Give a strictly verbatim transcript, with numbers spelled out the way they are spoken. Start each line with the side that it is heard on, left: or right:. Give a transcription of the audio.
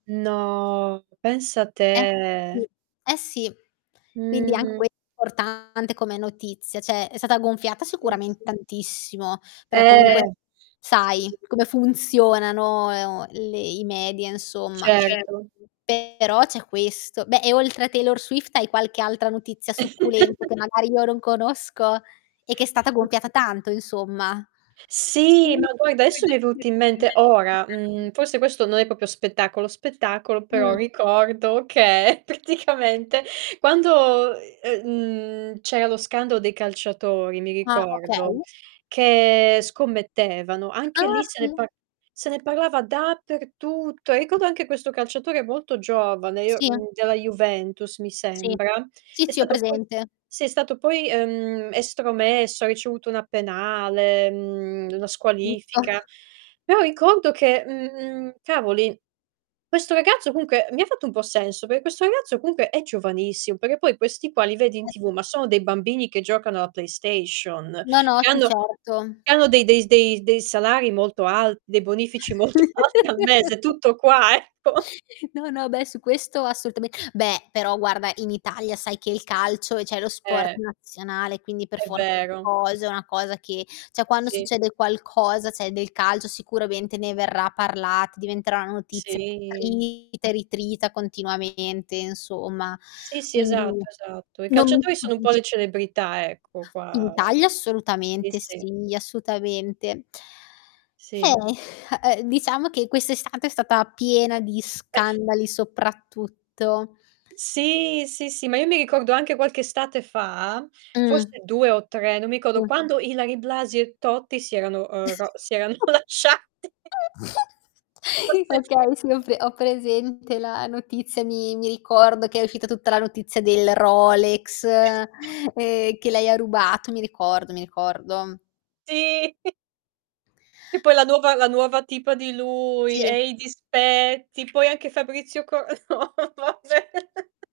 right: No, pensa
left: Eh sì,
right: te.
left: eh sì. Quindi anche
right: Mh.
left: que portante come notizia. ceh, è stata gonfiata
right: Sì.
left: sicurament tantissimo, per
right: Eh.
left: comunque
right: Sì.
left: sai come funzionano, e o le i media insomma.
right: Certo.
left: Però c'è questo beh, e oltre a Taylor Swift hai qualche altra notizia succulenta che magari io non conosco e che è stata
right: Mh.
left: gonfiata tanto, insomma?
right: Sì, ma poi, desso mi è venuto in mente ora, mhmm, forse questo non è popio spettacolo spettacolo, però
left: Mh.
right: ricordo che praticamente quando, ehm, mhmm, c'era lo scandalo dei calciatori, mi
left: Ah,
right: ricordo,
left: okay.
right: che scommettevano, anche
left: Ah,
right: lì se ne
left: sì.
right: par se ne parlava dappertutto. Ricordo anche questo calciatore molto giovane, io
left: Sì eh.
right: mhmm, della Juventus mi
left: Sì.
right: sembra,
left: Sì,
right: è
left: sì, ho
right: stato poi
left: presente.
right: sì, è stato poi, ehm, estromesso, ha ricevuto una penale, mhmm, la
left: Giusto.
right: squalifica. Però ricordo che, mhmm, cavoli, questo ragazzo comunche mi ha fatto un po' senso, per questo ragazzo comunche è giovanissimo, perché poi questi qua li vedi in
left: Eh,
right: TV
left: sì.
right: ma sono dei bambini che giocano alla PlayStation,
left: No, no,
right: che
left: sì
right: hanno
left: certo.
right: che hanno dei dei s dei dei salari molto alt dei bonifici molto al al mese, tutto qua, ecco.
left: No, no, beh, su questo assultame beh, però guarda, in Italia sai che il calcio è ceh lo sport
right: Eh.
left: nazionale, quindi per
right: È
left: forza di
right: vero.
left: cose è una cosa che ceh quando
right: Sì.
left: succede qualcosa, ceh, del calcio sicuramente ne verrà parlat diventerà una notizia
right: Sì.
left: trita e ritrita continuamente insomma.
right: Sì, sì,
left: Quindi
right: esatto, esatto. I
left: non mi
right: calciatori sono un po'
left: stupisc
right: le celebrità, ecco,
left: In
right: qua
left: Italia
right: sì,
left: assolutamente
right: sì.
left: sì, assutamente. Eh,
right: Sì.
left: uhm, diciamo che quest'estate è stata piena di scandali soprattutto.
right: Sì, sì, sì, ma io mi ricordo anche qualche estate fa,
left: Mh.
right: forse due o tre, non mi codo,
left: Mh.
right: quando Ilary Blasi e Totti si erano, ehm, ro si erano lasciati.
left: Okay, sì ho pre ho
right: [unintelligible]
left: presente la notizia, mi mi ricordo che è uscita tutta la notizia del Rolex, ehm, che lei ha rubato, mi ricordo, mi ricordo.
right: Sì. E poi la nuova la nuova tipa di lui,
left: Sì.
right: e i dispetti, poi anche Fabrizio Co no, vabbè.